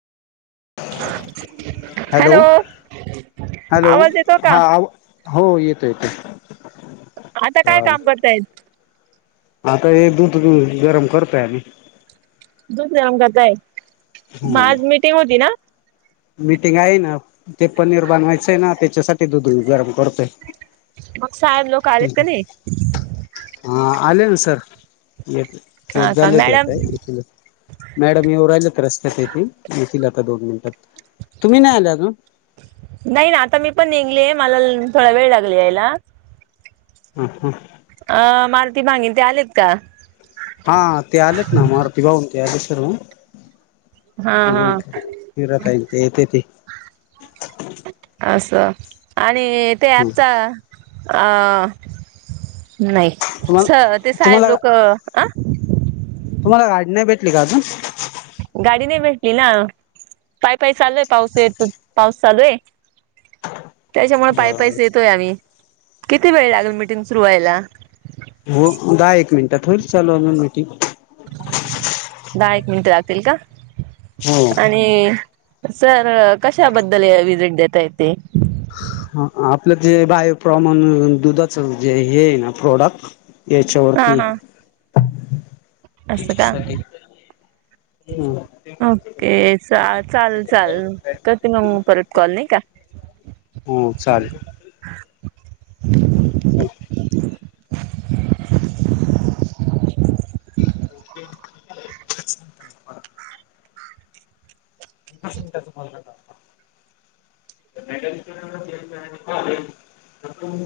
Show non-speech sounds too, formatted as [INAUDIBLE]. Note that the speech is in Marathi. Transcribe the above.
हॅलो हॅलो आवाज येतो का हा हो येतो येतो आता काय चालेल काम करतायत आता हे दूध गरम करतय मी दुकता आहे म हम्म आज मिटिंग होती ना मीटिंग आहे ना ते पनीर बनवायचंय ना त्याच्यासाठी दुध गरम करतय मग साहेब लोक आलेत का नाही हा आले ना सर य पो हा का झालेेत मॅडम यथ मॅडम येव राहिल तर रस्त्यात येथीलथ दोन मिनिटात तुम्ही नाही आलाता नाही ना आता मी पण निघले मला थोडा वेळ लागला यायला हम हम अ मलती भांगिन ते आलेत का हा ते आलेत ना मारुती भाऊन ते आसर् हा हा हात येते ते [INAUDIBLE] असं आणि ते आच तुम्हाला नाही ते साहेब तुम्हाला लोक अ तुम्हाला गाडी नाही भेटली का अजून क ना पाय पाय चालू आहे पाऊस य त पाऊस चालू आहे त्याच्यामुळे पाय बर पैसे येतोय आम्ही किती वेळ लागल मिीटिंग सुरू व्हायला हो दहा एक मिनिटात होईल चालू अजून मीटिंग दहा एक मिनिट लागतील का हो आणि सर कशाबद्दल विजिट देता येते आपलं ज बाय प्रमाण दुधाच जे हे आहे ना प्रोडक्ट हा याच्यावरती हा असं का त्याच्यासाठी हो ओके चाल चाल चाल करते मग मग, परत कॉल नाही का? हो, चालेल. चला. [UNINTELLIGIBLE] [UNINTELLIGIBLE] एकवीस मिनिटाच बोलनं जातं. [UNINTELLIGIBLE]